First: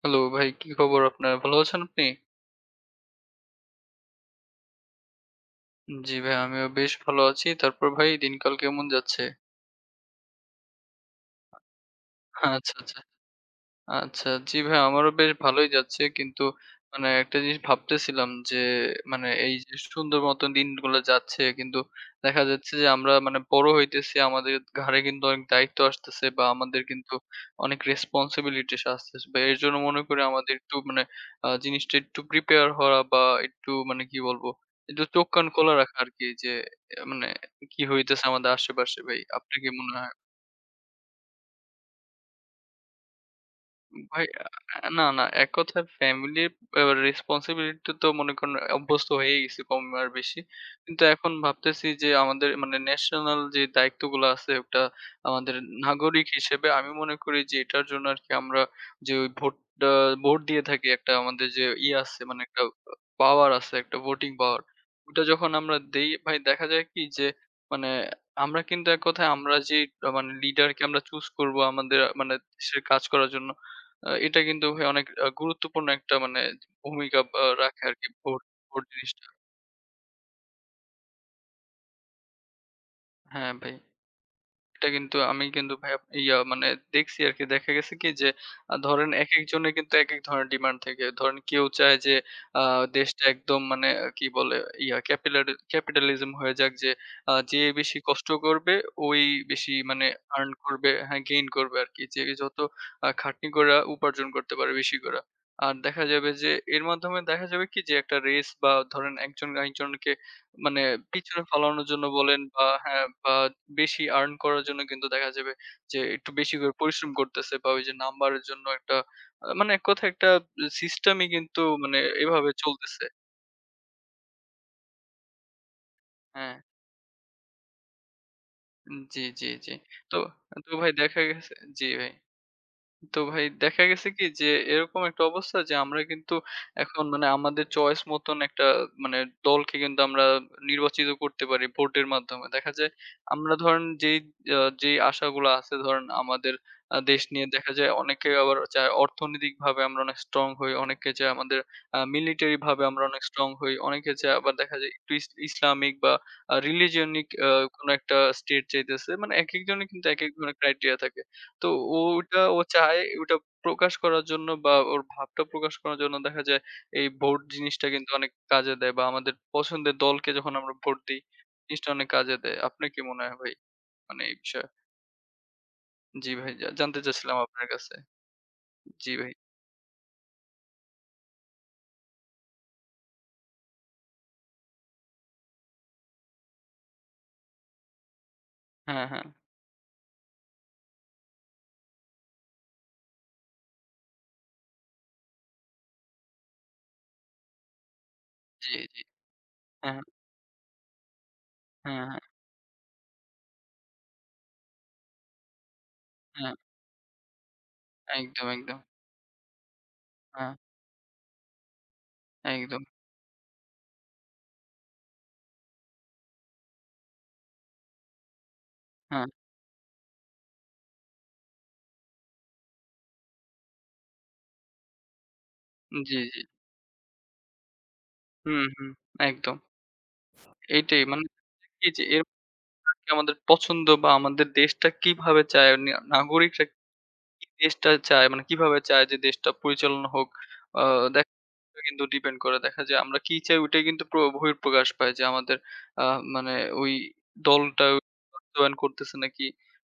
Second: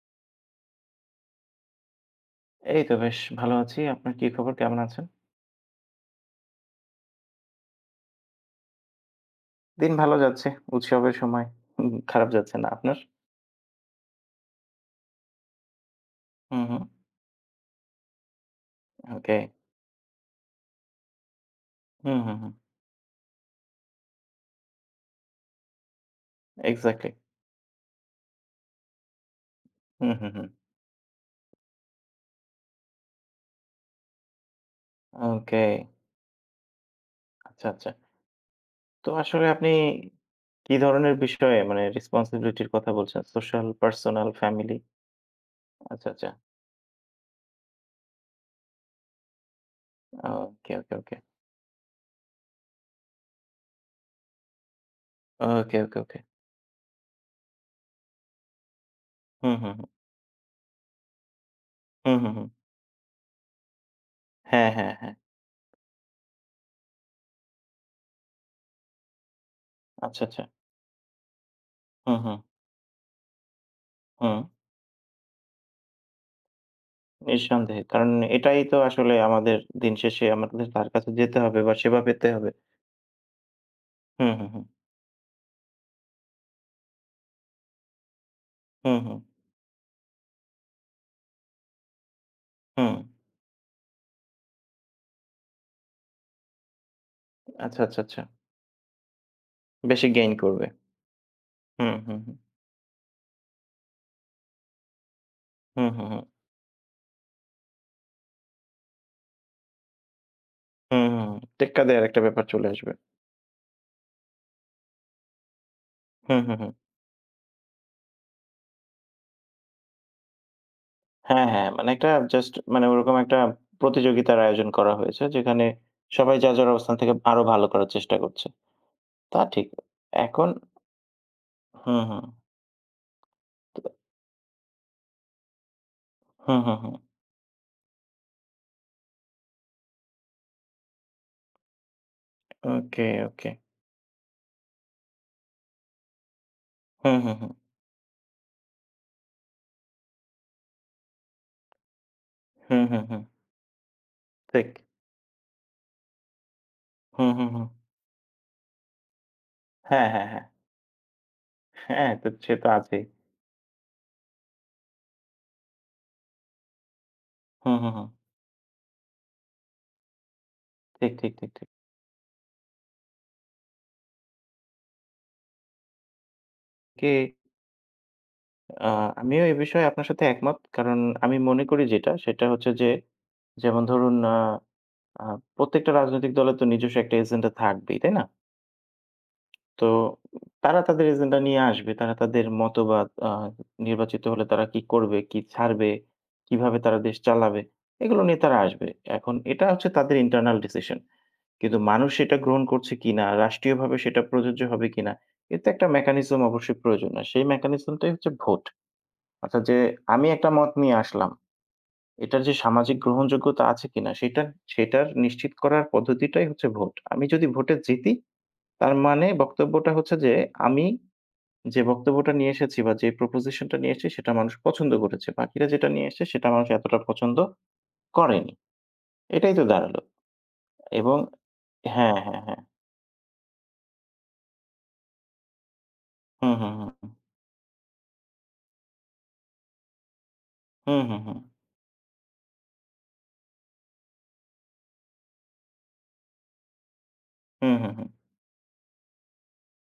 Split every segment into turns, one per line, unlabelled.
Hello ভাই, কি খবর আপনার? ভালো আছেন আপনি?
এই তো বেশ ভালো আছি। আপনার কি খবর? কেমন আছেন?
জি ভাই, আমিও বেশ ভালো আছি। তারপর ভাই দিনকাল কেমন যাচ্ছে?
দিন ভালো যাচ্ছে। উৎসবের সময়। হুম, খারাপ যাচ্ছে না।
আচ্ছা, আচ্ছা।
আপনার?
আচ্ছা। জি ভাই, আমারও বেশ ভালোই যাচ্ছে। কিন্তু
হুম, হুম।
মানে একটা জিনিস ভাবতেছিলাম যে মানে
ওকে।
এই যে সুন্দর মতো দিনগুলো যাচ্ছে, কিন্তু
হুম, হুম,
দেখা
হুম।
যাচ্ছে যে আমরা মানে বড় হইতেছি, আমাদের ঘাড়ে কিন্তু অনেক দায়িত্ব আসতেছে, বা আমাদের
এক্সাক্টলি।
কিন্তু অনেক রেসপন্সিবিলিটিস আসতেছে। বা এর জন্য মনে
হুম,
করি
হুম, হুম।
আমাদের একটু মানে জিনিসটা একটু প্রিপেয়ার হওয়া, বা একটু মানে কি বলবো? একটু চোখ কান
ওকে।
খোলা রাখা আরকি যে মানে
আচ্ছা,
কি
আচ্ছা।
হইতেছে আমাদের আশেপাশে,
তো
ভাই।
আসলে
আপনার
আপনি
কি মনে হয়?
কি ধরনের বিষয়ে মানে রেসপনসিবিলিটির কথা বলছেন? সোশ্যাল,
ভাই
পার্সোনাল, ফ্যামিলি?
না, না। এক কথায়
আচ্ছা, আচ্ছা।
ফ্যামিলির আ রেসপনসিবিলিটি তো মনে করেন অভ্যস্ত হয়েই গেছি কম আর বেশি।
ওকে, ওকে,
কিন্তু
ওকে।
এখন ভাবতেছি যে আমাদের মানে ন্যাশনাল যে দায়িত্বগুলো আছে, ওটা আমাদের
ওকে, ওকে, ওকে।
নাগরিক হিসেবে আমি মনে করি যে এটার জন্য আরকি আমরা যে ওই
হুম, হুম, হুম।
ভোটটা ভোট দিয়ে থাকি, একটা আমাদের যে ইয়ে
হুম,
আছে
হুম,
মানে
হুম।
একটা পাওয়ার আছে, একটা ভোটিং পাওয়ার।
হ্যাঁ, হ্যাঁ, হ্যাঁ।
ওটা যখন আমরা দেই, ভাই দেখা যায় কি যে মানে আমরা কিন্তু এক কথায় আমরা যে
আচ্ছা,
মানে
আচ্ছা।
লিডারকে আমরা চুজ করব আমাদের
হুম,
মানে
হুম,
দেশের কাজ করার জন্য। এটা
হুম।
কিন্তু, ভাই, অনেক গুরুত্বপূর্ণ একটা মানে ভূমিকা রাখে
নিঃসন্দেহে।
আরকি
কারণ
ভোট,
এটাই তো
ভোট
আসলে
জিনিসটা।
আমাদের দিন শেষে আমাদের তার কাছে যেতে হবে বা সেবা পেতে হবে।
হ্যাঁ ভাই।
হুম, হুম, হুম।
এটা কিন্তু আমি কিন্তু ভাই আপ মানে দেখছি আরকি। দেখা গেছে কি যে
হুম,
ধরেন
হুম,
একেক জনের কিন্তু একেক ধরনের ডিমান্ড থাকে। ধরেন কেউ চায় যে আ
হুম।
দেশটা একদম মানে কি বলে ক্যাপিলারি ক্যাপিটালিজম হয়ে যাক, যে যে
আচ্ছা,
বেশি
আচ্ছা, আচ্ছা।
কষ্ট করবে ওই বেশি মানে
বেশি গেইন
আর্ন
করবে।
করবে, হ্যাঁ গেইন করবে
হুম,
আরকি।
হুম,
যে
হুম।
যত খাটনি কইরা উপার্জন করতে পারে বেশি কইরা। আর
হুম,
দেখা
হুম, হুম।
যাবে যে এর মাধ্যমে দেখা যাবে কি যে একটা রেস, বা ধরেন একজন আরেকজনকে মানে
হুম, হুম, হুম।
পিছনে
টেক্কা
ফালানোর জন্য
দেয়ার একটা
বলেন
ব্যাপার
বা,
চলে আসবে।
হ্যাঁ, বা বেশি earn করার জন্য কিন্তু দেখা যাবে যে একটু
হুম,
বেশি
হুম,
করে
হুম।
পরিশ্রম করতেছে, বা ওই যে নাম্বারের জন্য একটা মানে এক কথায় একটা সিস্টেমই
হ্যাঁ,
কিন্তু
হ্যাঁ। মানে
মানে
একটা
এভাবে
জাস্ট মানে
চলতেছে।
ওরকম একটা প্রতিযোগিতার আয়োজন করা হয়েছে যেখানে সবাই
হ্যাঁ,
যার, যার অবস্থান থেকে আরো ভালো করার চেষ্টা করছে।
জি,
তা
জি,
ঠিক।
জি। তো
এখন
তো ভাই দেখা গেছে, জি
হুম,
ভাই।
হুম।
তো ভাই দেখা
তো-
গেছে কি যে এরকম একটা অবস্থা যে আমরা কিন্তু
হুম, হুম, হুম।
এখন মানে আমাদের চয়েস মতন একটা মানে দলকে কিন্তু আমরা নির্বাচিত করতে পারি ভোটের মাধ্যমে। দেখা যায়
ওকে, ওকে।
আমরা ধরেন যেই যেই আশাগুলো আছে ধরেন আমাদের
হুম,
দেশ
হুম,
নিয়ে,
হুম।
দেখা যায় অনেকে আবার চায় অর্থনৈতিক ভাবে আমরা অনেক স্ট্রং হই, অনেকে চায় আমাদের মিলিটারি ভাবে
হুম,
আমরা
হুম,
অনেক
হুম।
স্ট্রং হই, অনেকে চায় আবার
ঠিক।
দেখা যায় একটু ইসলামিক বা রিলিজিয়নিক
হুম, হুম, হুম।
কোনো একটা স্টেট চাইতেছে। মানে এক একজনের কিন্তু
হ্যাঁ,
এক
হ্যাঁ,
এক
হ্যাঁ।
ধরনের ক্রাইটেরিয়া থাকে। তো
হ্যাঁ, তো
ওটা
সে
ও
তো
চায়
আছেই।
ওটা প্রকাশ করার জন্য বা ওর ভাবটা প্রকাশ করার জন্য দেখা যায় এই ভোট
হুম,
জিনিসটা
হুম, হুম।
কিন্তু অনেক কাজে দেয়, বা আমাদের পছন্দের দলকে যখন আমরা ভোট
ঠিক,
দিই,
ঠিক, ঠিক, ঠিক।
জিনিসটা অনেক কাজে দেয়। আপনার কি মনে হয় ভাই? মানে এই বিষয়ে? জি ভাই, জা জানতে
কি
চাচ্ছিলাম আপনার কাছে।
আ
জি ভাই।
আমিও এ বিষয়ে আপনার সাথে একমত। কারণ আমি মনে করি যেটা, সেটা হচ্ছে যে, যেমন ধরুন আ আ প্রত্যেকটা রাজনৈতিক দলের তো নিজস্ব একটা এজেন্ডা থাকবেই, তাই না?
হ্যাঁ, হ্যাঁ।
তো তারা তাদের এজেন্ডা নিয়ে আসবে। তারা তাদের মতবাদ নির্বাচিত হলে তারা কি করবে, কি ছাড়বে, কিভাবে তারা দেশ চালাবে, এগুলো নিয়ে তারা
জি,
আসবে।
জি।
এখন এটা হচ্ছে
হ্যাঁ, হ্যাঁ,
তাদের ইন্টারনাল ডিসিশন। কিন্তু
হ্যাঁ,
মানুষ
হ্যাঁ।
সেটা গ্রহণ করছে কিনা, রাষ্ট্রীয়ভাবে সেটা প্রযোজ্য হবে কিনা, এর তো একটা মেকানিজম
হ্যাঁ,
অবশ্যই প্রয়োজন। আর সেই মেকানিজমটাই
হ্যাঁ।
হচ্ছে
একদম,
ভোট।
একদম।
অর্থাৎ যে আমি একটা
হ্যাঁ,
মত নিয়ে আসলাম। এটার যে
একদম।
সামাজিক গ্রহণযোগ্যতা আছে কিনা সেটা সেটার নিশ্চিত করার পদ্ধতিটাই হচ্ছে ভোট। আমি যদি ভোটে জিতি তার
হ্যাঁ।
মানে বক্তব্যটা হচ্ছে যে আমি যে বক্তব্যটা নিয়ে এসেছি বা যে প্রপোজিশনটা নিয়ে এসেছি সেটা মানুষ পছন্দ করেছে। বাকিরা যেটা নিয়ে
জি,
এসছে
জি।
সেটা মানুষ এতটা পছন্দ করেনি।
হুম, হুম।
এটাই
একদম।
তো দাঁড়ালো
এইটাই
এবং
মানে কি যে
হ্যাঁ,
এর
হ্যাঁ, হ্যাঁ।
মধ্যে আমাদের পছন্দ বা আমাদের দেশটা কিভাবে চায় নি
হুম,
নাগরিকরা,
হুম, হুম, হুম।
কি দেশটা চায়, মানে কিভাবে চায় যে দেশটা পরিচালনা হোক? আ
হুম, হুম,
দেখা
হুম।
যায় কিন্তু ডিপেন্ড করে। দেখা যায় আমরা কি চাই ওইটাই কিন্তু প্র বহিঃপ্রকাশ পায় যে আমাদের আ মানে ওই
হুম,
দলটা
হুম, হুম।
বাস্তবায়ন করতেছে নাকি,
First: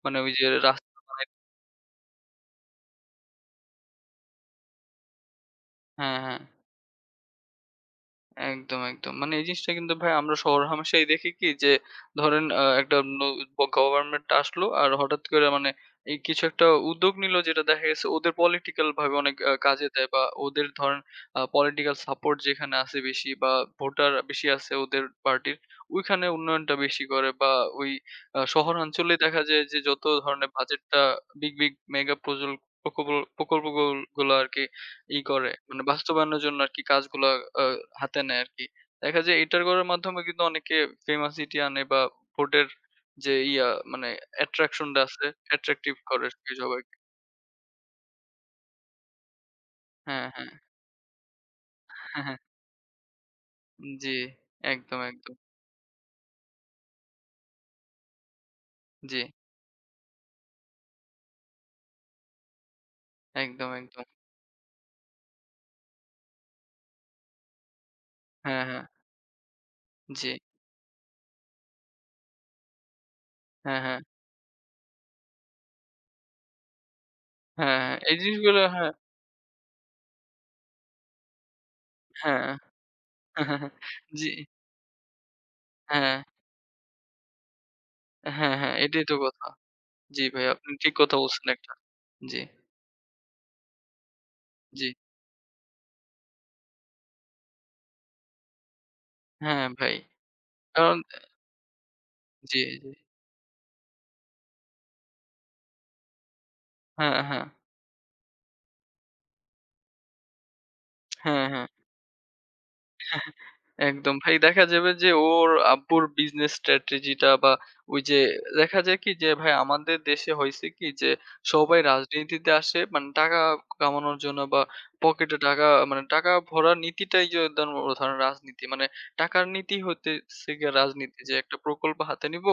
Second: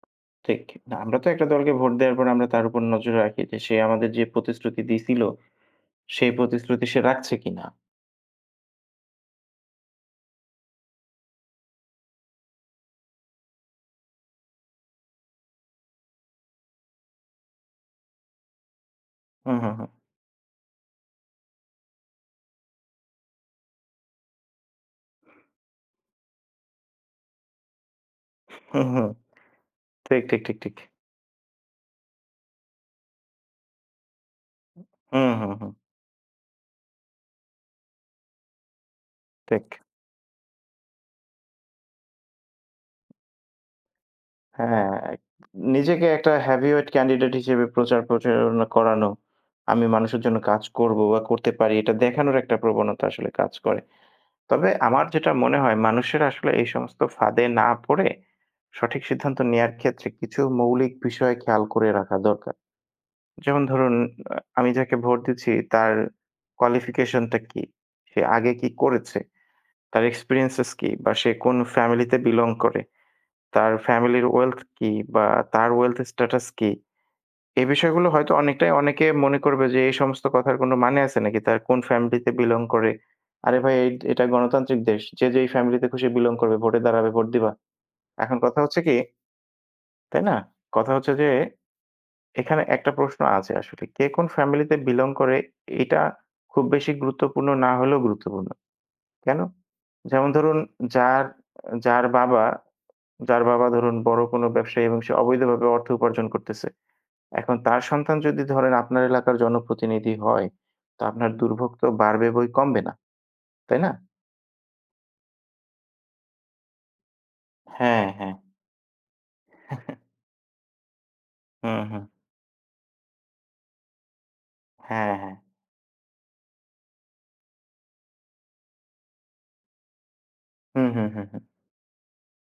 মানে ওই যে
ঠিক।
রাস্তা
না আমরা
বানায়।
তো একটা দলকে ভোট দেওয়ার পর আমরা তার উপর নজর রাখি যে সে আমাদের যে প্রতিশ্রুতি দিছিল,
হ্যাঁ,
সেই
হ্যাঁ।
প্রতিশ্রুতি সে রাখছে কিনা।
একদম, একদম। মানে এই জিনিসটা কিন্তু ভাই আমরা শহর-হামেশাই দেখি কি যে ধরেন একটা ন গভর্নমেন্ট আসলো আর হঠাৎ করে মানে এই কিছু একটা উদ্যোগ নিল যেটা দেখা গেছে ওদের পলিটিক্যাল ভাবে অনেক
হুম, হুম,
কাজে
হুম।
দেয়, বা ওদের ধরেন পলিটিক্যাল সাপোর্ট যেখানে আছে বেশি বা ভোটার বেশি আছে ওদের পার্টির, ওইখানে উন্নয়নটা বেশি করে, বা ওই
হুম, হুম।
শহরাঞ্চলে দেখা যায় যে যত
ঠিক, ঠিক,
ধরনের
ঠিক, ঠিক।
বাজেটটা বিগ, বিগ মেগা প্রকল্প প্রকল্পগুলো আরকি ই
হুম,
করে
হুম, হুম।
মানে বাস্তবায়নের জন্য আরকি কাজগুলা আ হাতে নেয় আরকি। দেখা যায় এটার
ঠিক।
করার মাধ্যমে কিন্তু অনেকে ফেমাসিটি আনে, বা ভোটের যে ইয়া মানে attraction
হ্যাঁ,
টা আছে, attractive
নিজেকে
করে
একটা
আরকি
heavyweight
সবাইকে।
ক্যান্ডিডেট হিসেবে প্রচার প্রচারণা করানো। আমি মানুষের
হ্যাঁ,
জন্য
হ্যাঁ।
কাজ করব বা করতে পারি এটা
হ্যাঁ
দেখানোর
হ্যাঁ,
একটা প্রবণতা আসলে কাজ করে।
জি,
তবে
একদম,
আমার যেটা
একদম।
মনে হয় মানুষের আসলে এই সমস্ত ফাঁদে না পড়ে সঠিক
জি,
সিদ্ধান্ত নেয়ার ক্ষেত্রে কিছু মৌলিক বিষয় খেয়াল করে রাখা দরকার। যেমন
একদম,
ধরুন
একদম।
আমি যাকে ভোট দিচ্ছি তার qualification টা কি? সে আগে
হ্যাঁ,
কি
হ্যাঁ।
করেছে? তার
জি।
experiences কি? বা সে কোন ফ্যামিলিতে belong করে? তার
হ্যাঁ, হ্যাঁ।
ফ্যামিলির wealth কি? বা তার wealth status কি? এই
হ্যাঁ, হ্যাঁ।
বিষয়গুলো
এই
হয়তো
জিনিসগুলো
অনেকটাই
হ্যাঁ,
অনেকে মনে করবে যে, এই সমস্ত কথার কোনো মানে আছে নাকি? তার কোন ফ্যামিলিতে
হ্যাঁ।
belong করে? আরে
হ্যাঁ,
ভাই এটা
জি।
গণতান্ত্রিক দেশ। যে যেই ফ্যামিলিতে খুশি
হ্যাঁ,
belong করবে ভোটে দাঁড়াবে, ভোট দিবা। এখন
হ্যাঁ,
কথা
হ্যাঁ।
হচ্ছে কি,
এটাই তো কথা। জি
তাই না?
ভাই, আপনি
কথা
ঠিক
হচ্ছে
কথা
যে
বলছেন একটা। জি,
এখানে একটা প্রশ্ন আছে আসলে। কে কোন ফ্যামিলিতে
জি।
বিলং করে এটা খুব বেশি গুরুত্বপূর্ণ না হলেও গুরুত্বপূর্ণ। কেন?
হ্যাঁ ভাই।
যেমন ধরুন
কারণ
যার যার বাবা
জি, জি।
যার বাবা ধরুন বড় কোনো ব্যবসায়ী এবং সে অবৈধভাবে অর্থ উপার্জন করতেছে।
হ্যাঁ, হ্যাঁ।
এখন তার সন্তান যদি ধরেন আপনার এলাকার জনপ্রতিনিধি হয়, তো আপনার
হ্যাঁ, হ্যাঁ।
দুর্ভোগ তো বাড়বে বৈ কমবে না। তাই না?
একদম, ভাই, দেখা যাবে যে ওর আব্বুর বিজনেস স্ট্র্যাটেজি টা বা ওই
হ্যাঁ,
যে
হ্যাঁ।
দেখা যায় কি যে, ভাই, আমাদের দেশে হইছে কি যে সবাই
হুম, হুম।
রাজনীতিতে আসে মানে টাকা কামানোর জন্য, বা
হ্যাঁ, হ্যাঁ।
পকেটে টাকা মানে টাকা ভরার নীতিটাই যে ধরেন রাজনীতি। মানে টাকার নীতি হইতেছে গিয়ে
হুম, হুম,
রাজনীতি।
হুম,
যে
হুম।
একটা প্রকল্প হাতে নিব,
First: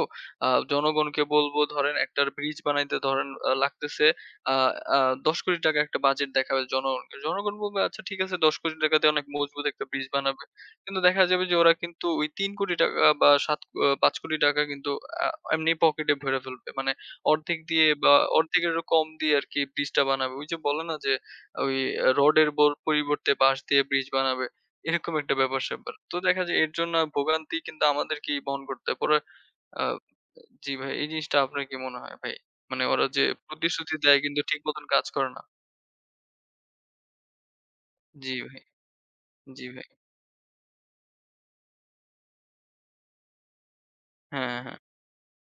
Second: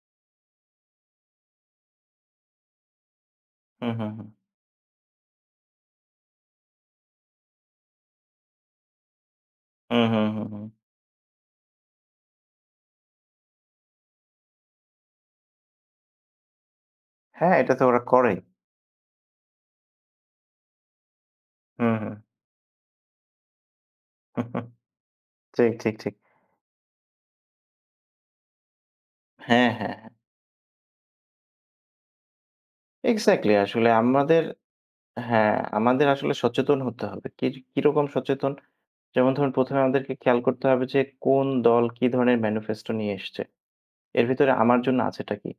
জনগণকে বলব ধরেন একটা ব্রিজ বানাইতে ধরেন
হুম,
লাগতেছে
হুম, হুম।
আ আ ৳১০,০০,০০,০০০, একটা বাজেট দেখাবে জনগণকে। জনগণ বলবে আচ্ছা ঠিক আছে ৳১০,০০,০০,০০০ দিয়ে অনেক মজবুত একটা
হুম,
ব্রিজ
হুম,
বানাবে।
হুম, হুম।
কিন্তু দেখা যাবে যে ওরা কিন্তু ওই ৩,০০,০০,০০০ বা সাত ৳৫,০০,০০,০০০ কিন্তু আ এমনি পকেটে ভরে ফেলবে। মানে
হ্যাঁ,
অর্ধেক
এটা তো
দিয়ে
ওরা
বা
করে।
অর্ধেকেরও কম দিয়ে আরকি ব্রিজটা বানাবে। ওই যে বলে না যে ওই
হুম, হুম।
রডের বর পরিবর্তে বাঁশ দিয়ে ব্রিজ বানাবে। এরকম একটা
ঠিক,
ব্যাপার-স্যাপার।
ঠিক, ঠিক।
তো দেখা যায় এর জন্য ভোগান্তি কিন্তু আমাদেরকেই বহন করতে হয়। পরে
হ্যাঁ,
আ
হ্যাঁ, হ্যাঁ।
জি ভাই, এই জিনিসটা আপনার কি মনে হয় ভাই? মানে ওরা যে
এক্সাক্টলি আসলে
প্রতিশ্রুতি দেয় কিন্তু
আমাদের
ঠিক মতন কাজ করে না।
হ্যাঁ, আমাদের আসলে সচেতন হতে হবে। কি কিরকম
জি
সচেতন?
ভাই,
যেমন ধরুন
জি
১ম এ
ভাই।
আমাদেরকে খেয়াল করতে হবে যে কোন দল কি ধরনের ম্যানিফেস্টো নিয়ে এসছে। এর ভিতরে
হ্যাঁ, হ্যাঁ।
আমার জন্য আছেটা কি?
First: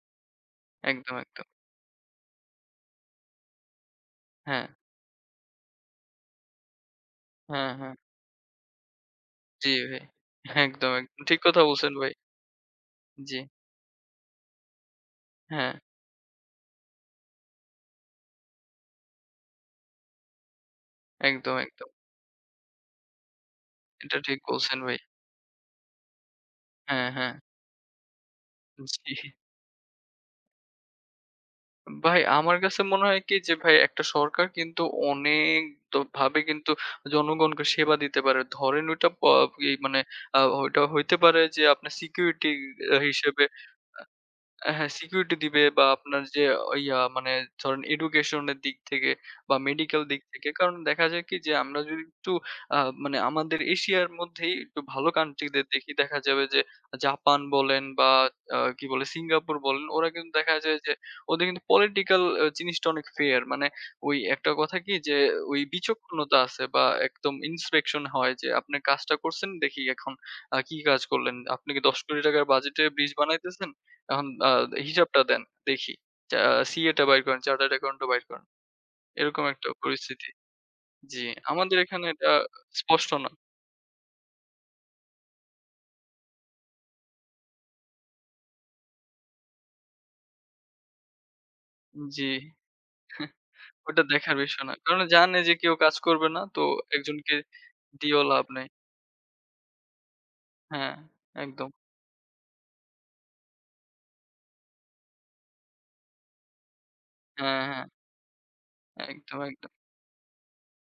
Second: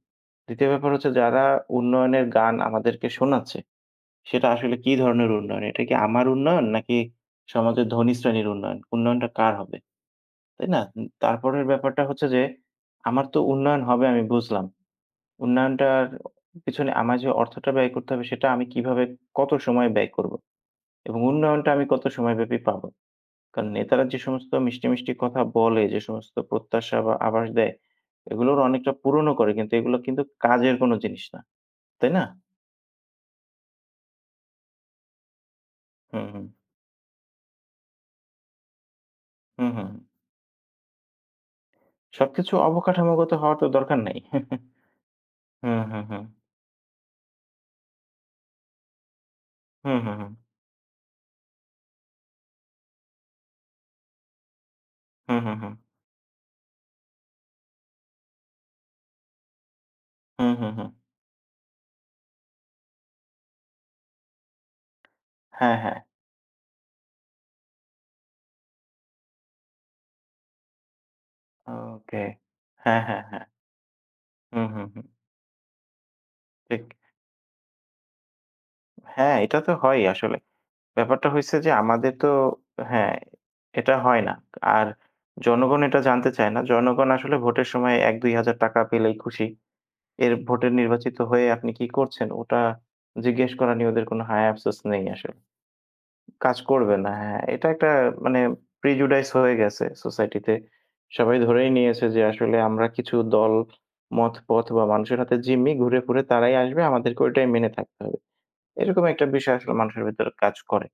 ২য় ব্যাপার হচ্ছে
একদম,
যারা
একদম।
উন্নয়নের গান আমাদেরকে শোনাচ্ছে, সেটা
হ্যাঁ,
আসলে কি ধরনের উন্নয়ন? এটা কি আমার উন্নয়ন নাকি
হ্যাঁ,
সমাজের
হ্যাঁ।
ধনী শ্রেণীর উন্নয়ন? উন্নয়নটা কার
জি
হবে?
ভাই।
তাই না?
একদম,
উম
একদম। ঠিক কথা
তারপরের
বলছেন
ব্যাপারটা
ভাই।
হচ্ছে যে আমার
জি।
তো উন্নয়ন হবে আমি বুঝলাম।
হ্যাঁ,
উন্নয়নটার পিছনে আমার যে অর্থটা ব্যয় করতে হবে সেটা আমি কিভাবে কত সময় ব্যয় করব এবং
একদম,
উন্নয়নটা আমি
একদম।
কত সময়ব্যাপী পাবো। কারণ নেতারা
এটা
যে
ঠিক
সমস্ত
বলছেন
মিষ্টি,
ভাই।
মিষ্টি কথা বলে, যে সমস্ত প্রত্যাশা
হ্যাঁ,
বা
হ্যাঁ।
আভাস দেয়, এগুলোর অনেকটা
জি।
পূরণও করে কিন্তু এগুলো কিন্তু কাজের কোনো জিনিস না। তাই
ভাই,
না?
আমার কাছে মনে হয় কি যে ভাই একটা সরকার কিন্তু অনেক দ
হুম,
ভাবে
হুম।
কিন্তু জনগণকে সেবা দিতে পারে। ধরেন ওইটা প
হুম,
ই
হুম। হুম।
মানে ওইটা হইতে পারে যে আপনার সিকিউরিটি
সবকিছু অবকাঠামোগত
হিসেবে
হওয়ার তো দরকার নাই।
হ্যাঁ, সিকিউরিটি দিবে,
হুম,
বা
হুম,
আপনার
হুম।
যে ইয়া মানে ধরেন education এর দিক থেকে বা
হুম,
মেডিকেল
হুম,
দিক
হুম।
থেকে। কারণ দেখা যায় কি যে আমরা যদি একটু আ মানে আমাদের এশিয়ার মধ্যেই একটু ভালো
হুম,
country
হুম,
দের
হুম।
দেখি, দেখা যাবে যে জাপান বলেন বা কি বলে সিঙ্গাপুর বলেন, ওরা কিন্তু
হুম,
দেখা
হুম,
যায়
হুম।
যে ওদের কিন্তু political জিনিসটা অনেক fair মানে ওই একটা কথা কি যে ওই
হ্যাঁ, হ্যাঁ।
বিচক্ষণতা আছে, বা একদম inspection হয় যে আপনি কাজটা করছেন দেখি এখন কি কাজ করলেন? আপনি কি ১০ কোটি
ওকে।
টাকার বাজেটে
হ্যাঁ,
ব্রিজ
হ্যাঁ, হ্যাঁ।
বানাইতেছেন? এখন
হুম, হুম, হুম।
হিসাবটা দেন। দেখি। চা
ঠিক।
সিএ টা বাইর করেন, চার্টার্ড অ্যাকাউন্ট টা বাইর করেন।
হ্যাঁ,
এরকম
এটা
একটা
তো হয়ই
পরিস্থিতি।
আসলে।
জি,
ব্যাপারটা হইছে যে
আমাদের এখানে
আমাদের তো
এটা স্পষ্ট
হ্যাঁ,
না।
এটা হয় না। আর জনগণ এটা জানতে চায় না। জনগণ আসলে ভোটের সময় ৳১-৳২,০০০ পেলেই খুশি। এর ভোটে নির্বাচিত হয়ে আপনি কি
জি,
করছেন? ওটা জিজ্ঞেস করা নিয়ে
ওটা
ওদের কোনো
দেখার
হায়
বিষয় না।
আফসোস
কারণ
নেই আসলে।
জানে যে কেউ কাজ করবে না।
কাজ
তো
করবে না।
একজনকে
হ্যাঁ, এটা একটা
দিয়েও
মানে
লাভ নাই।
প্রিজুডাইস হয়ে গেছে সোসাইটিতে।
হ্যাঁ,
সবাই
একদম।
ধরেই নিয়েছে যে আসলে আমরা কিছু দল, মত, পথ বা মানুষের হাতে জিম্মি। ঘুরে ফিরে তারাই আসবে। আমাদেরকে ওইটাই
হ্যাঁ,
মেনে
হ্যাঁ।
থাকতে হবে। এরকম একটা
একদম,
বিষয়
একদম।
আসলে মানুষের ভেতরে কাজ করে।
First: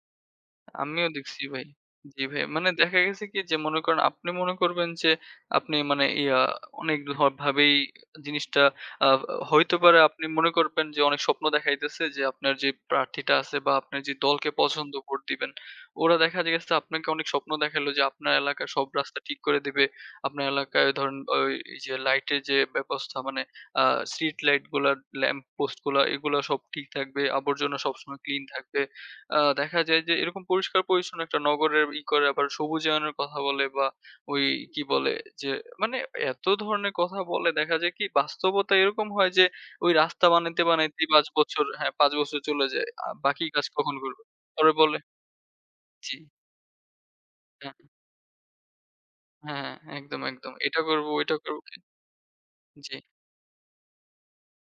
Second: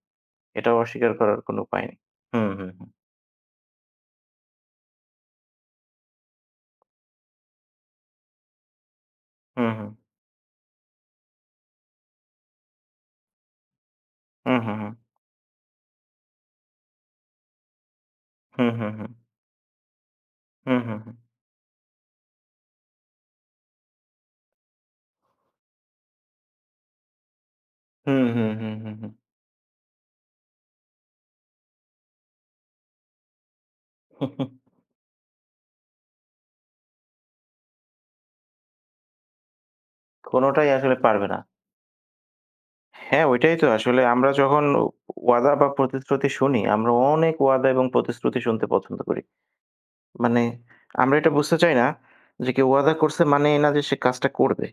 এটা
আমিও
অস্বীকার করার
দেখছি
কোনো
ভাই।
উপায় নেই।
জি ভাই।
হুম,
মানে
হুম, হুম,
দেখা গেছে কি যে মনে করেন আপনি মনে করবেন যে আপনি মানে ইয়া অনেক ধ ভাবেই জিনিসটা আ
হুম,
হইতে
হুম,
পারে আপনি মনে করবেন যে অনেক স্বপ্ন দেখাইতেছে যে আপনার যে প্রার্থীটা আছে বা আপনার যে দলকে
হুম, হুম,
পছন্দ ভোট দিবেন। ওরা দেখা গেছে আপনাকে অনেক স্বপ্ন দেখাইলো যে আপনার এলাকার
হুম,
সব
হুম,
রাস্তা ঠিক করে দিবে। আপনার
হুম,
এলাকায়
হুম, হুম,
ধরেন ওই এই যে লাইটের যে ব্যবস্থা মানে আ স্ট্রিট লাইট গুলা, ল্যাম্প পোস্ট গুলা এগুলা সব ঠিক থাকবে। আবর্জনা সবসময়
হুম,
ক্লিন
হুম, হুম,
থাকবে।
হুম, হুম।
দেখা যায় যে এরকম পরিষ্কার-পরিচ্ছন্ন একটা নগরের ই করে, আবার সবুজায়নের কথা বলে বা ওই কি বলে যে মানে এত ধরনের কথা বলে, দেখা যায় কি বাস্তবতা এরকম হয় যে ওই রাস্তা বানাইতে,
কোনোটাই আসলে
বানাইতেই ৫
পারবে না।
বছর, হ্যাঁ, ৫ বছর চলে যায়।
হ্যাঁ,
বাকি
ওইটাই
কাজ
তো
কখন
আসলে
করবে?
আমরা যখন
পরে বলে
ওয়াদা বা
জি,
প্রতিশ্রুতি শুনি, আমরা অনেক ওয়াদা
হ্যাঁ,
এবং প্রতিশ্রুতি শুনতে পছন্দ করি।
হ্যাঁ, হ্যাঁ, একদম,
মানে
একদম। এটা করব,
আমরা এটা
ওইটা
বুঝতে
করব।
চাই না যে কেউ
জি,
ওয়াদা করছে মানে এই না যে সে কাজটা করবে।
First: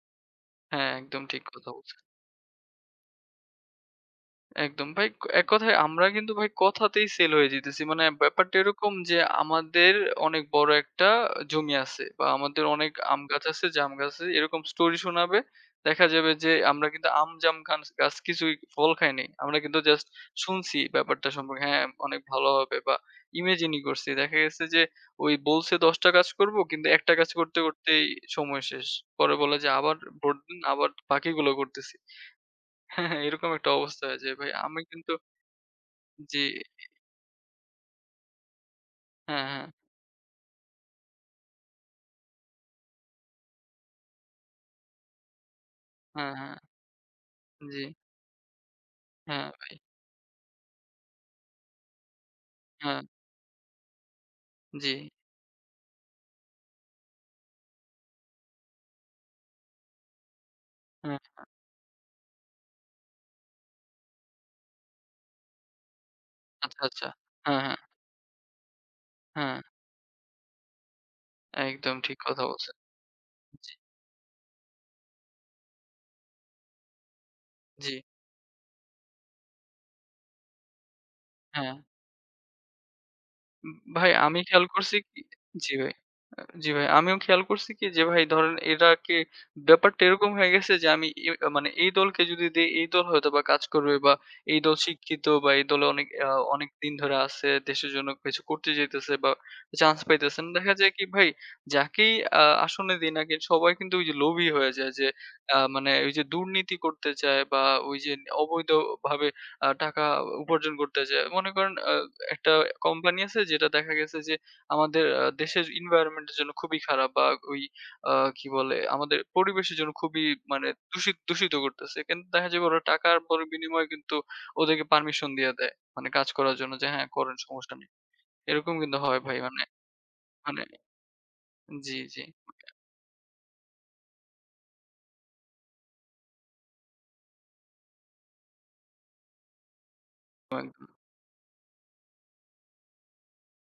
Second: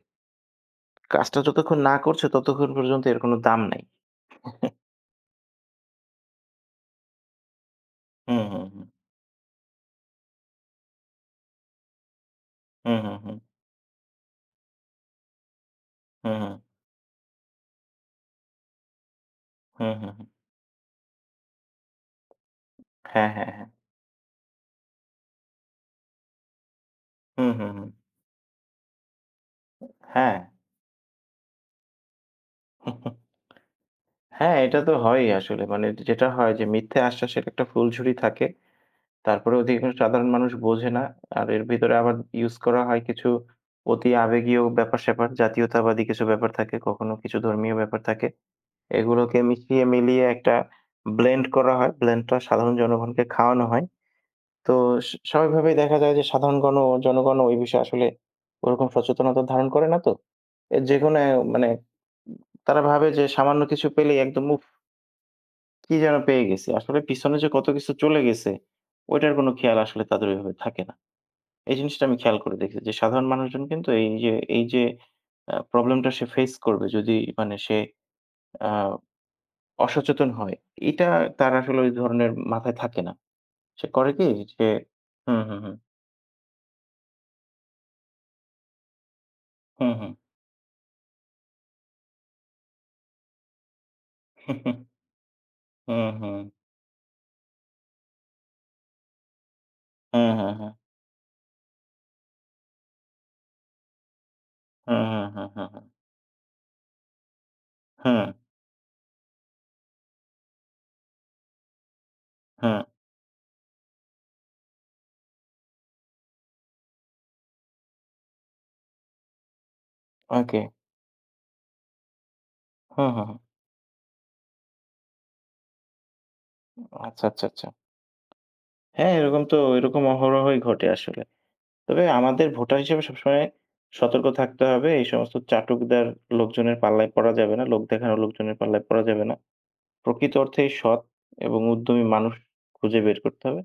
হ্যাঁ, একদম
কাজটা
ঠিক কথা
যতক্ষণ
বল
না করছে ততক্ষণ পর্যন্ত এর কোনো দাম নাই।
একদম ভাই এক কথায় আমরা কিন্তু ভাই কথাতেই সেল হয়ে যাইতেছি। মানে
হুম,
ব্যাপারটা
হুম, হুম,
এরকম যে আমাদের অনেক বড় একটা জমি আছে, বা আমাদের অনেক
হুম, হুম,
আম
হুম,
গাছ আছে, জাম গাছ আছে। এরকম স্টোরি শোনাবে। দেখা যাবে
হুম,
যে
হুম,
আমরা কিন্তু আম, জাম গান গাছ কিছুই ফল খাই নাই। আমরা কিন্তু
হুম,
জাস্ট
হুম, হুম,
শুনছি ব্যাপারটা সম্পর্কে। হ্যাঁ, অনেক ভালো হবে বা
হ্যাঁ, হ্যাঁ, হ্যাঁ,
ইমাজিনই করছি। দেখা গেছে যে ওই বলছে ১০ টা কাজ করব কিন্তু একটা কাজ
হুম,
করতে,
হুম, হুম,
করতেই সময় শেষ। পরে বলে যে আবার
হ্যাঁ।
ভোট দিন, আবার বাকিগুলো করতেছি। হ্যাঁ, হ্যাঁ, এরকম একটা অবস্থা হয়ে যায় ভাই।
হ্যাঁ, এটা
আমি
তো
কিন্তু
হয়ই আসলে। মানে যেটা
জি।
হয় যে মিথ্যে আশ্বাসের একটা ফুলঝুরি থাকে।
হ্যাঁ,
তারপরে
হ্যাঁ।
অধিকাংশ সাধারণ মানুষ বোঝে না। আর এর ভিতরে আবার ইউজ করা হয় কিছু অতি আবেগীয় ব্যাপার-স্যাপার, জাতীয়তাবাদী কিছু
হ্যাঁ,
ব্যাপার
হ্যাঁ।
থাকে, কখনো কিছু ধর্মীয়
জি।
ব্যাপার থাকে। এগুলোকে
হ্যাঁ, ভাই।
মিশিয়ে মিলিয়ে একটা ব্লেন্ড করা হয়। ব্লেন্ডটা সাধারণ
হ্যাঁ,
জনগণকে খাওয়ানো হয়। তো
জি।
স্বাভাবিকভাবেই দেখা যায় যে সাধারণ জনগণও ওই বিষয়ে আসলে ওরকম সচেতনতা ধারণ করে না তো। এ যেকোনো
হ্যাঁ।
মানে তারা ভাবে যে সামান্য কিছু পেলেই একদম উফ! কি যেন পেয়ে গেছি।
আচ্ছা,
আসলে
আচ্ছা।
পিছনে যে
হ্যাঁ,
কত
হ্যাঁ,
কিছু চলে গেছে, ওইটার কোনো
হ্যাঁ।
খেয়াল আসলে তাদের ওইভাবে থাকে না। এই
একদম
জিনিসটা আমি
ঠিক
খেয়াল
কথা
করে
বলছেন।
দেখেছি যে সাধারণ মানুষজন
জি,
কিন্তু এই যে প্রবলেমটা সে ফেস করবে যদি মানে সে
জি।
আ অসচেতন হয়, এটা তার
হ্যাঁ।
আসলে ওই ধরনের মাথায় থাকে না। সে
ভাই
করে কি
আমি খেয়াল
সে
করছি কি
হুম, হুম,
জি
হুম।
ভাই। জি ভাই। আমিও খেয়াল করছি কি যে ভাই ধরেন এটাকে
হুম,
ব্যাপারটা
হুম।
এরকম হয়ে গেছে যে আমি এ মানে এই দলকে যদি দেই এই দল হয়তোবা কাজ করবে, বা এই দল শিক্ষিত, বা এই দলে অনেক
হুম, হুম।
অনেক দিন ধরে আছে, দেশের জন্য কিছু করতে চাইতেছে বা চান্স
হ্যাঁ,
পাইতেছেন।
হ্যাঁ,
দেখা
হ্যাঁ।
যায় কি ভাই যাকেই আসনে দেই না কেন সবাই কিন্তু ওই যে লোভী হয়ে যায়
হ্যাঁ,
যে
হ্যাঁ, হ্যাঁ, হ্যাঁ, হ্যাঁ।
মানে ওই যে দুর্নীতি করতে চায় বা ওই যে
হ্যাঁ,
অবৈধভাবে টাকা উপার্জন করতে চায়। মনে করেন একটা
হ্যাঁ।
কোম্পানি আছে যেটা দেখা গেছে যে আমাদের দেশের environment এর জন্য খুবই খারাপ, বা ওই কি বলে আমাদের পরিবেশের জন্য খুবই
ওকে।
মানে দূষিত দূষিত করতেছে, কিন্তু দেখা যাবে ওরা
হুম,
টাকার
হুম, হুম।
পর বিনিময়ে কিন্তু ওদেরকে পারমিশন দিয়ে দেয় মানে কাজ করার জন্য যে হ্যাঁ
আচ্ছা,
করেন
আচ্ছা, আচ্ছা।
সমস্যা নেই। এরকম কিন্তু
হ্যাঁ,
হয় ভাই
এরকম তো
মানে
এরকম অহরহই
মানে
ঘটে আসলে।
জি
তবে
জি
আমাদের ভোটার হিসেবে সবসময় সতর্ক থাকতে হবে। এই সমস্ত চাটুকদার লোকজনের পাল্লায় পড়া যাবে না। লোক দেখানো লোকজনের পাল্লায় পড়া যাবে না। প্রকৃত
একদম
অর্থেই
একদম।
সৎ এবং উদ্যমী মানুষ খুঁজে বের করতে হবে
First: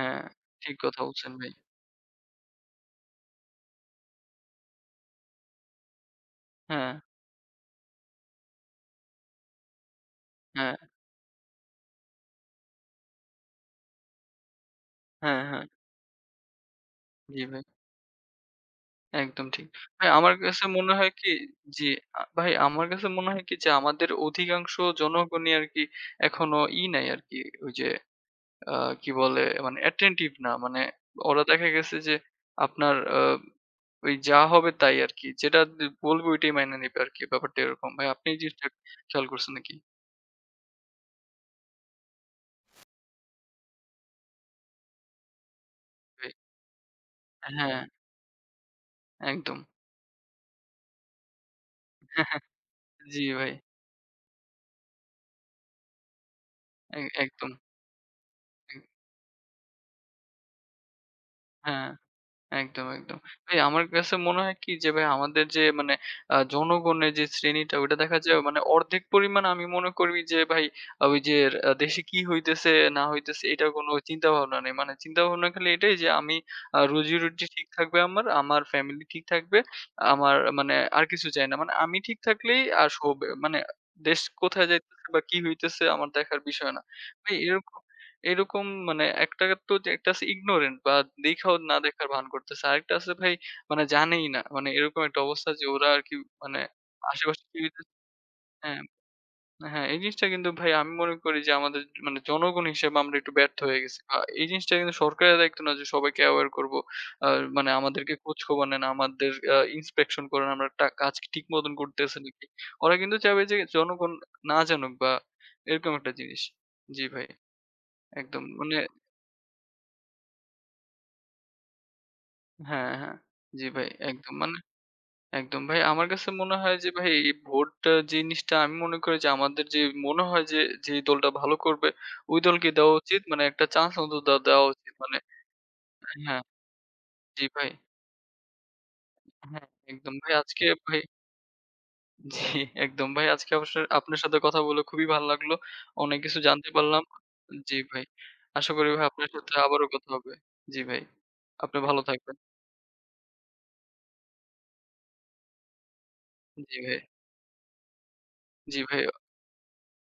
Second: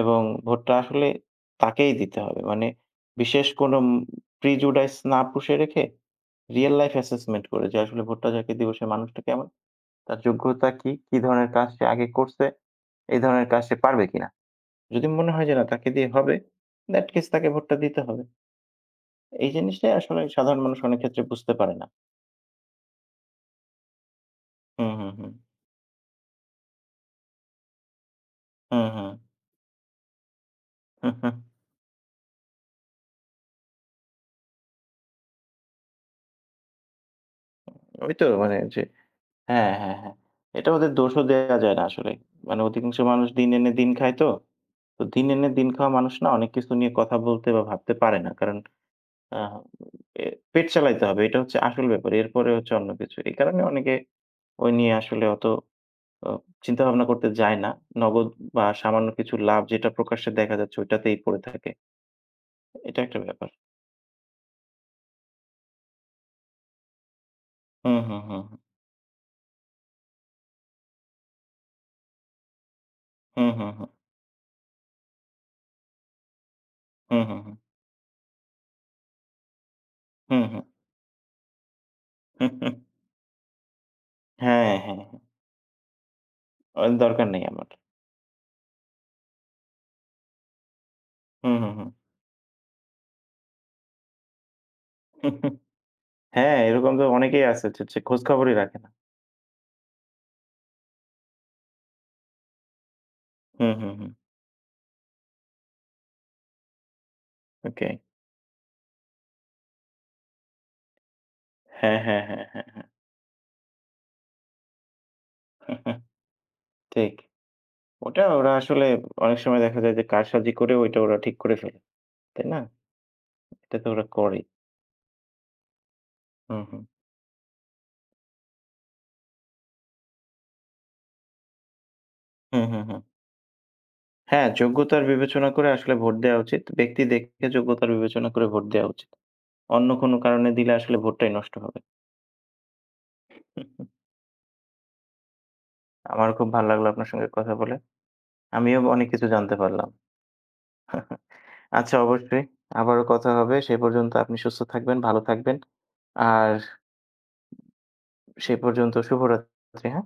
এবং ভোটটা
ঠিক কথা
আসলে
বলছেন ভাই
তাকেই দিতে হবে। মানে বিশেষ কোনো উম প্রিজুডাইস না পুষে রেখে রিয়াল
হ্যাঁ
লাইফ অ্যাসেসমেন্ট করে যে আসলে ভোটটা যাকে দিব সে মানুষটা কেমন? তার যোগ্যতা
হ্যাঁ
কি? কি ধরনের কাজ সে আগে করছে? এই ধরনের কাজ সে পারবে কিনা? যদি মনে
হ্যাঁ
হয় যে না
হ্যাঁ
তাকে দিয়ে হবে, in that case
জি
তাকে
ভাই
ভোটটা দিতে হবে।
একদম
এই
ঠিক।
জিনিসটাই
ভাই
আসলে
আমার
সাধারণ
কাছে
মানুষ
মনে
অনেক
হয়
ক্ষেত্রে
কি
বুঝতে পারে না।
জি, ভাই আমার কাছে মনে হয় কি যে আমাদের অধিকাংশ
হুম, হুম, হুম।
জনগণই আরকি এখনো ই নাই আরকি ওই যে আ
হুম,
কি
হুম।
বলে মানে attentive না। মানে
হুম, হুম।
ওরা দেখা গেছে যে আপনার ওই যা হবে তাই আরকি। যেটা দে বলবে ওইটাই মাইনে নিবে আরকি। ব্যাপারটা এরকম। ভাই
ওই তো
আপনি এই
মানে
জিনিসটা
যে
খেয়াল করছেন
হ্যাঁ,
নাকি?
হ্যাঁ, হ্যাঁ। এটা ওদের দোষও দেয়া যায় না আসলে। মানে অধিকাংশ মানুষ দিন এনে দিন খায় তো। তো দিন এনে দিন খাওয়া মানুষ না
ভাই
অনেক কিছু নিয়ে কথা বলতে বা
হ্যাঁ,
ভাবতে পারে না। কারণ আ
একদম।
এ পেট চালাইতে হবে। এটা হচ্ছে আসল ব্যাপার। এরপরে হচ্ছে অন্য কিছু।
জি
এই
ভাই।
কারণে অনেকে ওই নিয়ে আসলে অত অ
এ
চিন্তাভাবনা করতে
একদম।
যায় না। নগদ বা
এ
সামান্য কিছু লাভ যেটা প্রকাশ্যে দেখা যাচ্ছে ওইটাতেই পড়ে থাকে।
হ্যাঁ। একদম,
এটা
একদম।
একটা ব্যাপার।
ভাই আমার কাছে মনে হয় কি যে ভাই আমাদের যে মানে জনগণের যে শ্রেণীটা ওইটা
হুম,
দেখা
হুম,
যায়
হুম, হুম।
মানে অর্ধেক পরিমাণ আমি মনে করি যে ভাই ওই যে দেশে কি হইতেছে না হইতেছে
হুম, হুম,
এটার কোন
হুম।
চিন্তা ভাবনা নেই। মানে চিন্তা ভাবনা খালি এটাই যে আমি
হুম, হুম,
রুজি-রুটি
হুম।
ঠিক থাকবে আমার, আমার ফ্যামিলি ঠিক থাকবে। আমার
হুম,
মানে আর কিছু চাই না। মানে আমি ঠিক থাকলেই
হুম।
আর সব মানে দেশ
হ্যাঁ,
কোথায়
হ্যাঁ,
যাইতেছে
হ্যাঁ।
বা কি হইতেছে আমার দেখার বিষয় না।
ওর দরকার
ভাই
নেই আমার।
এরকম এরকম মানে একটা তো যে একটা আছে ignorant, বা
হুম,
দেখাও
হুম,
না
হুম।
দেখার ভান করতেছে। আরেকটা আছে ভাই মানে জানেই না। মানে এরকম একটা অবস্থা যে ওরা আরকি
হ্যাঁ,
মানে
এরকম তো
আশেপাশে
অনেকেই আছে
টিভিতে
যে যে খোঁজ খবরই রাখে
হ্যাঁ,
না।
হ্যাঁ এই জিনিসটা কিন্তু ভাই আমি মনে করি যে আমাদের মানে জনগণ হিসেবে আমরা একটু ব্যর্থ
হুম,
হয়ে
হুম,
গেছি।
হুম।
এই জিনিসটা কিন্তু সরকারের দায়িত্ব না যে সবাইকে aware করবো। আ মানে
ওকে।
আমাদেরকে খোঁজ খবর নেন, আমাদের inspection করেন, আমরা টা কাজ কি ঠিক মতন
হ্যাঁ,
করতেছে
হ্যাঁ,
নাকি।
হ্যাঁ, হ্যাঁ, হ্যাঁ।
ওরা কিন্তু চাইবে যে জনগণ না জানুক বা এরকম একটা জিনিস। জি
ঠিক।
ভাই,
ওটা
একদম
ওরা
মানে
আসলে অনেক সময় দেখা যায় যে কারসাজি করে ওইটা ওরা ঠিক করে ফেলে। তাই না?
হ্যাঁ, হ্যাঁ। জি
এটা
ভাই
তো ওরা
একদম
করেই।
মানে একদম ভাই আমার কাছে মনে
হুম,
হয়
হুম।
যে ভাই এই ভোট জিনিসটা আমি মনে করি যে আমাদের যে মনে হয় যে, যে দলটা ভালো করবে ওই
হুম,
দলকে
হুম,
দেওয়া
হুম।
উচিত। মানে একটা চান্স অন্তত দে
হ্যাঁ,
দেওয়া উচিত।
যোগ্যতার
মানে
বিবেচনা করে আসলে ভোট
হ্যাঁ,
দেওয়া উচিত। ব্যক্তি
জি
দেখে
ভাই।
যোগ্যতার বিবেচনা করে ভোট দেওয়া উচিত।
হ্যাঁ,
অন্য
একদম
কোনো
ভাই
কারণে
আজকে
দিলে আসলে
ভাই
ভোটটাই নষ্ট হবে।
জি একদম ভাই আজকে অবশ্যই আপনার সাথে কথা বলে খুবই ভালো লাগলো। অনেক
আমারও
কিছু
খুব ভালো
জানতে
লাগলো
পারলাম।
আপনার সঙ্গে কথা বলে।
জি ভাই। আশা
আমিও
করি ভাই
অনেক কিছু
আপনার সাথে
জানতে
আবারও
পারলাম।
কথা হবে। জি ভাই। আপনি
আচ্ছা
ভালো থাকবেন।
অবশ্যই। আবারও কথা হবে। সেই পর্যন্ত আপনি সুস্থ থাকবেন, ভালো থাকবেন। আর
জি ভাই।
সেই
জি
পর্যন্ত
ভাই।
শুভরাত্রি, হ্যাঁ?